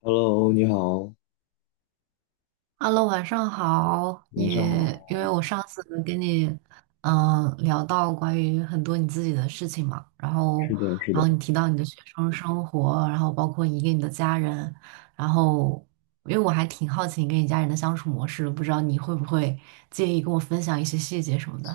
Hello，你好。Hello，晚上好。你晚上因好，为我上次跟你聊到关于很多你自己的事情嘛，然后是的，是然后的。你提到你的学生生活，然后包括你跟你的家人，然后因为我还挺好奇你跟你家人的相处模式的，不知道你会不会介意跟我分享一些细节什么的？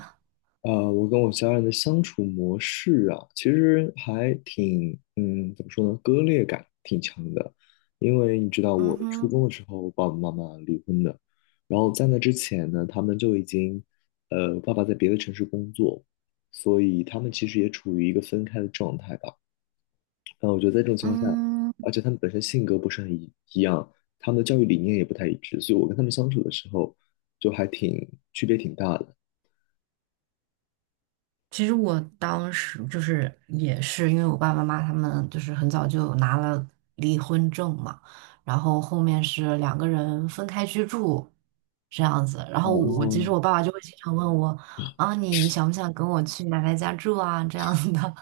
啊、我跟我家人的相处模式啊，其实还挺，怎么说呢，割裂感挺强的。因为你知道，嗯我初哼，中的时候，我爸爸妈妈离婚的，然后在那之前呢，他们就已经，爸爸在别的城市工作，所以他们其实也处于一个分开的状态吧。但我觉得在这种情况下，嗯。而且他们本身性格不是很一样，他们的教育理念也不太一致，所以我跟他们相处的时候就还挺区别挺大的。其实我当时就是也是因为我爸爸妈妈他们就是很早就拿了离婚证嘛，然后后面是两个人分开居住这样子，然后我其实哦，我爸爸就会经常问我啊，你想不想跟我去奶奶家住啊这样的，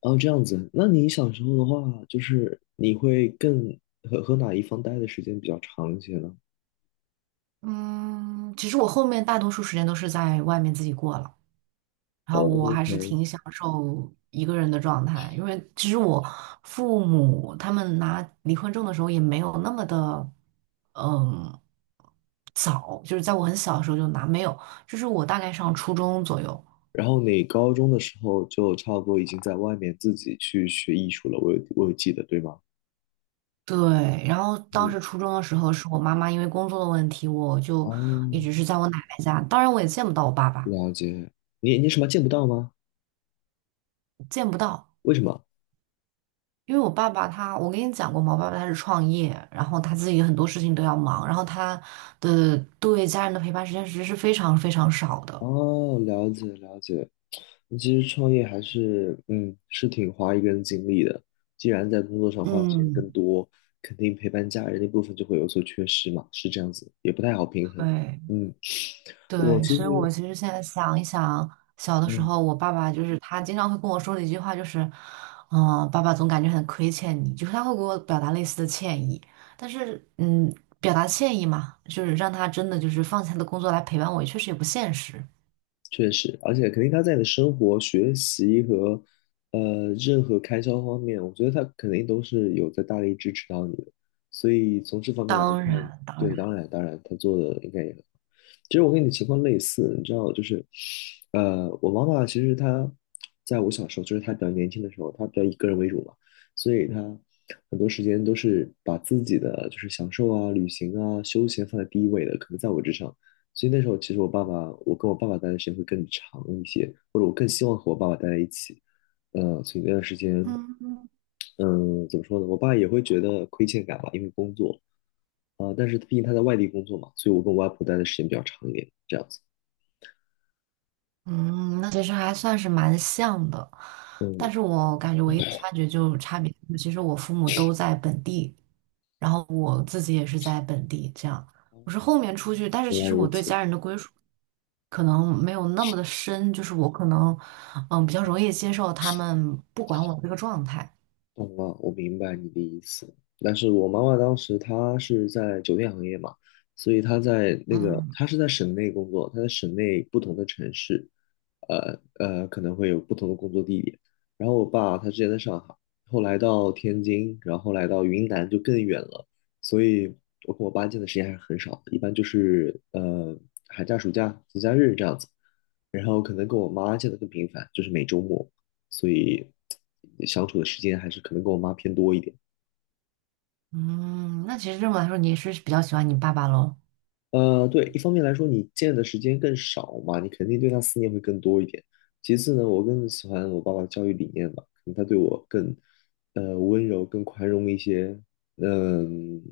哦，这样子。那你小时候的话，就是你会更和哪一方待的时间比较长一些呢？嗯，其实我后面大多数时间都是在外面自己过了。然后哦我还是，OK。挺享受一个人的状态，因为其实我父母他们拿离婚证的时候也没有那么的，嗯，早，就是在我很小的时候就拿，没有，就是我大概上初中左右。然后你高中的时候就差不多已经在外面自己去学艺术了，我有记得，对吗？对，然后当嗯，时初中的时候，是我妈妈因为工作的问题，我就一哦，直是在我奶奶家，当然我也见不到我爸爸，了解。你什么见不到吗？见不到。为什么？因为我爸爸他，我跟你讲过嘛，我爸爸他是创业，然后他自己很多事情都要忙，然后他的对家人的陪伴时间其实是非常非常少的。哦，了解了解。其实创业还是，是挺花一个人精力的。既然在工作上花的时间更嗯，多，肯定陪伴家人那部分就会有所缺失嘛，是这样子，也不太好平衡。对嗯，我对，其所以我实，其实现在想一想，小的时嗯，候我爸爸就是他经常会跟我说的一句话就是，爸爸总感觉很亏欠你，就是他会给我表达类似的歉意，但是表达歉意嘛，就是让他真的就是放下他的工作来陪伴我，也确实也不现实。确实，而且肯定他在你的生活、学习和任何开销方面，我觉得他肯定都是有在大力支持到你的。所以从这方面来当看，然，当对，然，当然当然，他做的应该也很好。其实我跟你的情况类似，你知道，就是我妈妈其实她在我小时候，就是她比较年轻的时候，她比较以个人为主嘛，所以她很多时间都是把自己的就是享受啊、旅行啊、休闲放在第一位的，可能在我之上。所以那时候其实我爸爸，我跟我爸爸待的时间会更长一些，或者我更希望和我爸爸待在一起。所以那段时间，嗯。嗯、怎么说呢？我爸也会觉得亏欠感吧，因为工作啊、但是毕竟他在外地工作嘛，所以我跟我外婆待的时间比较长一点，这样子。嗯，那其实还算是蛮像的，但嗯，是我感觉唯一的差距就差别，其实我父母都在本地，然后我自己也是在本地，这样我是后面出去，但是原其来实如我对此。家人的归属可能没有那么的深，就是我可能比较容易接受他们不管我这个状态，懂哦，我明白你的意思。但是我妈妈当时她是在酒店行业嘛，所以嗯她是在省内工作，她在省内不同的城市，可能会有不同的工作地点。然后我爸他之前在上海，后来到天津，然后来到云南就更远了，所以我跟我爸见的时间还是很少的，一般就是寒假、暑假、节假日这样子。然后可能跟我妈见的更频繁，就是每周末。所以相处的时间还是可能跟我妈偏多一点。嗯，那其实这么来说，你也是比较喜欢你爸爸喽？对，一方面来说，你见的时间更少嘛，你肯定对他思念会更多一点。其次呢，我更喜欢我爸爸的教育理念吧，可能他对我更温柔、更宽容一些。嗯，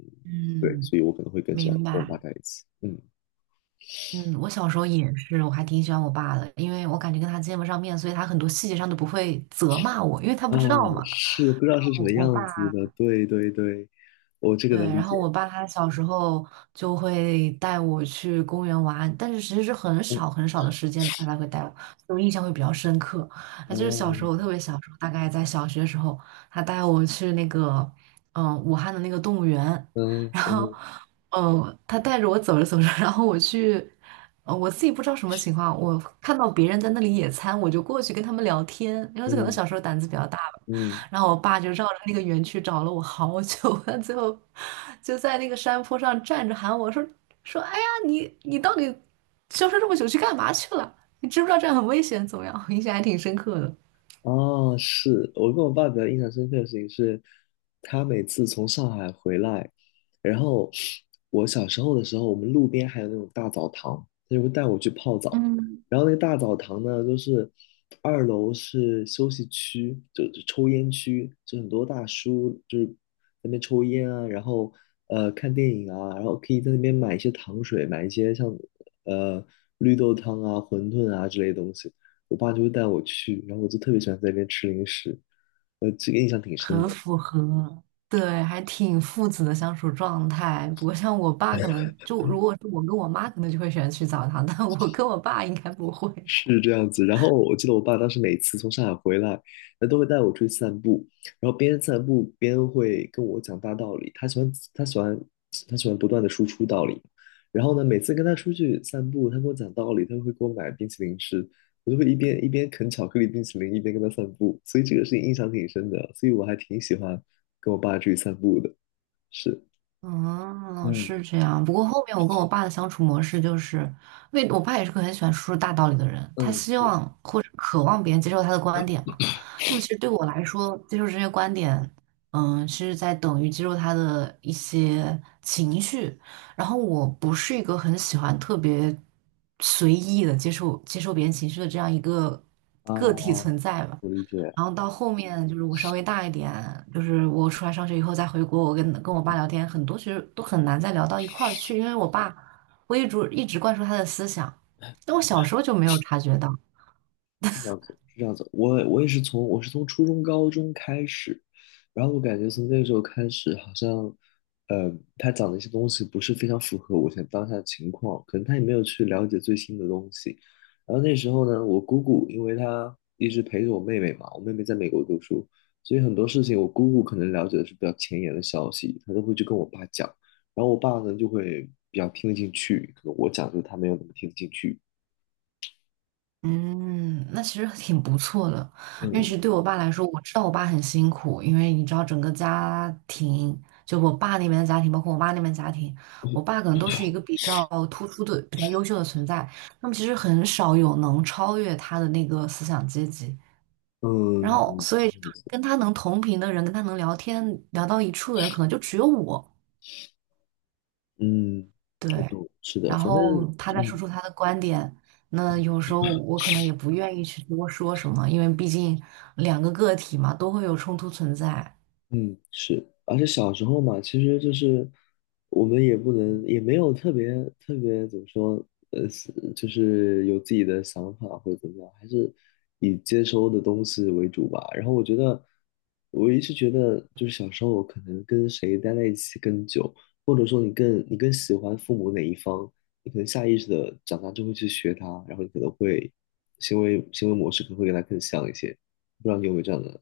对，嗯，所以我可能会更喜欢明跟我爸白。在一起。嗯，嗯，我小时候也是，我还挺喜欢我爸的，因为我感觉跟他见不上面，所以他很多细节上都不会责骂我，因为他啊，不知道嘛。是不知道是什我么我爸。样子的，对对对，我这个对，能理然解。后我爸他小时候就会带我去公园玩，但是其实是很少很少的时间，他才会带我，所以我印象会比较深刻。啊，啊，就是小时候，我特嗯别小时候，大概在小学的时候，他带我去那个，嗯，武汉的那个动物园，然后，嗯嗯，他带着我走着走着，然后我去，我自己不知道什么情况，我看到别人在那里野餐，我就过去跟他们聊天，因为可能嗯小时候胆子比较大吧。嗯，然后我爸就绕着那个园区找了我好久，他最后就在那个山坡上站着喊我说，哎呀，你你到底消失这么久去干嘛去了？你知不知道这样很危险？怎么样？我印象还挺深刻的，哦，是我跟我爸比较印象深刻的事情是，他每次从上海回来，然后我小时候的时候，我们路边还有那种大澡堂，他就会带我去泡澡。嗯，然后那个大澡堂呢，就是二楼是休息区，就抽烟区，就很多大叔就是在那边抽烟啊，然后看电影啊，然后可以在那边买一些糖水，买一些像呃绿豆汤啊、馄饨啊之类的东西。我爸就会带我去，然后我就特别喜欢在那边吃零食，这个印象挺深很的，符合，对，还挺父子的相处状态。不过像我爸可能就如果是我跟我妈，可能就会喜欢去澡堂，但我跟我爸应该不会。是这样子。然后我记得我爸当时每次从上海回来，他都会带我出去散步，然后边散步边会跟我讲大道理，他喜欢不断的输出道理。然后呢，每次跟他出去散步，他跟我讲道理，他会给我买冰淇淋吃，我就会一边啃巧克力冰淇淋，一边跟他散步，所以这个是印象挺深的，所以我还挺喜欢跟我爸出去散步的，是，嗯，嗯是这样。不过后面我跟我爸的相处模式就是，因为我爸也是个很喜欢说出大道理的人，他嗯，希是。望或者渴望别人接受他的观点嘛。那么其实对我来说，接受这些观点，嗯，是在等于接受他的一些情绪。然后我不是一个很喜欢特别随意的接受别人情绪的这样一个啊，个体存在吧。我理解，然后到后面就是我稍微大一点，就是我出来上学以后再回国，我跟我爸聊天，很多其实都很难再聊到一块儿去，因为我爸我一直灌输他的思想，但我小时候就没有察觉到。是这样子，是这样子。我是从初中、高中开始，然后我感觉从那个时候开始，好像，呃，他讲的一些东西不是非常符合我现在当下的情况，可能他也没有去了解最新的东西。然后那时候呢，我姑姑因为她一直陪着我妹妹嘛，我妹妹在美国读书，所以很多事情我姑姑可能了解的是比较前沿的消息，她都会去跟我爸讲，然后我爸呢就会比较听得进去，可能我讲就他没有那么听得进去。嗯，那其实挺不错的，因为其嗯，实对我爸来说，我知道我爸很辛苦，因为你知道整个家庭，就我爸那边的家庭，包括我妈那边的家庭，我爸可能都是一个比较突出的、比较优秀的存在，那么其实很少有能超越他的那个思想阶级。然嗯，后嗯，所以跟他能同频的人，跟他能聊天聊到一处的人，可能就只有我。嗯我对，懂，是的，然反正后他再嗯，说出他的观点，那有时候我可能也不愿意去多说什么，因为毕竟两个个体嘛，都会有冲突存在。嗯，是，而且小时候嘛，其实就是我们也不能，也没有特别怎么说，是就是有自己的想法或者怎么样，还是以接收的东西为主吧。然后我一直觉得，就是小时候我可能跟谁待在一起更久，或者说你更喜欢父母哪一方，你可能下意识的长大就会去学他，然后你可能会行为模式可能会跟他更像一些。不知道你有没有这样的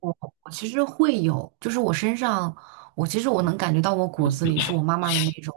我我其实会有，就是我身上，我其实能感觉到我骨子里是我妈妈的那种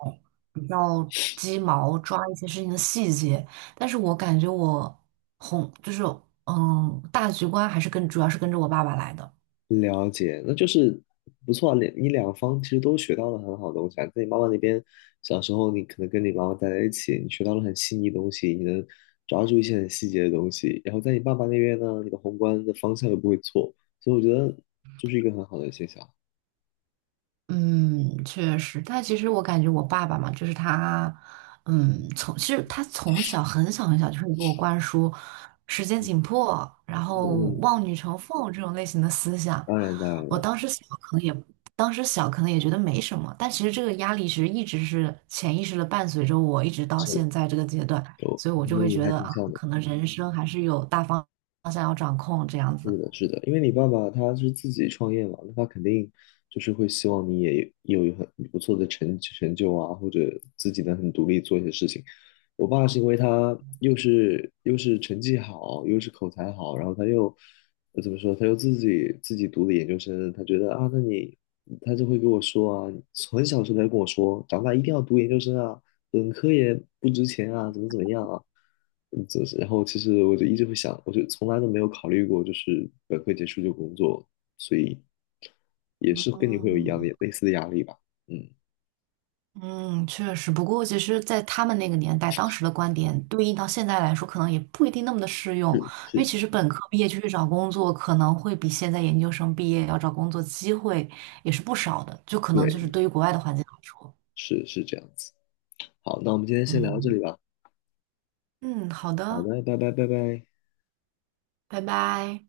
比较鸡毛，抓一些事情的细节，但是我感觉我红就是大局观还是跟主要是跟着我爸爸来的，了解，那就是不错啊，你两方其实都学到了很好的东西啊。在你妈妈那边，小时候你可能跟你妈妈待在一起，你学到了很细腻的东西，你能抓住一些很细节的东西。然后在你爸爸那边呢，你的宏观的方向又不会错，所以我觉得就是一个很好的现象。嗯，确实，但其实我感觉我爸爸嘛，就是他，其实他从小很小很小就会给我灌输时间嗯紧迫，然嗯后嗯，望女成凤这种类型的思想。当然当然我了，当时小可能也，当时小可能也觉得没什么，但其实这个压力其实一直是潜意识的伴随着我，一直到是现在这个阶段，有所以我就和会你觉还得挺啊，像的。可能人生还是有大方向要掌控这样是子。的，是的，因为你爸爸他是自己创业嘛，那他肯定就是会希望你也有一很不错的成就啊，或者自己能很独立做一些事情。我爸是因为他又是成绩好，又是口才好，然后他又怎么说，他又自己读的研究生，他觉得啊，他就会跟我说啊，很小的时候他就跟我说，长大一定要读研究生啊，本科也不值钱啊，怎么怎么样啊，嗯，就是然后其实我就一直会想，我就从来都没有考虑过，就是本科结束就工作，所以也是跟你会有一样的嗯类似的压力吧，嗯，嗯，确实。不过其实，在他们那个年代，当时的观点对应到现在来说，可能也不一定那么的适用，因为是，其实本科毕业就去找工作，可能会比现在研究生毕业要找工作机会也是不少的，就可能就是对，对于国外的环境来说，是是这样子。好，那我们今天先聊到这嗯。里吧。嗯，好好的，的，拜拜拜拜。拜拜。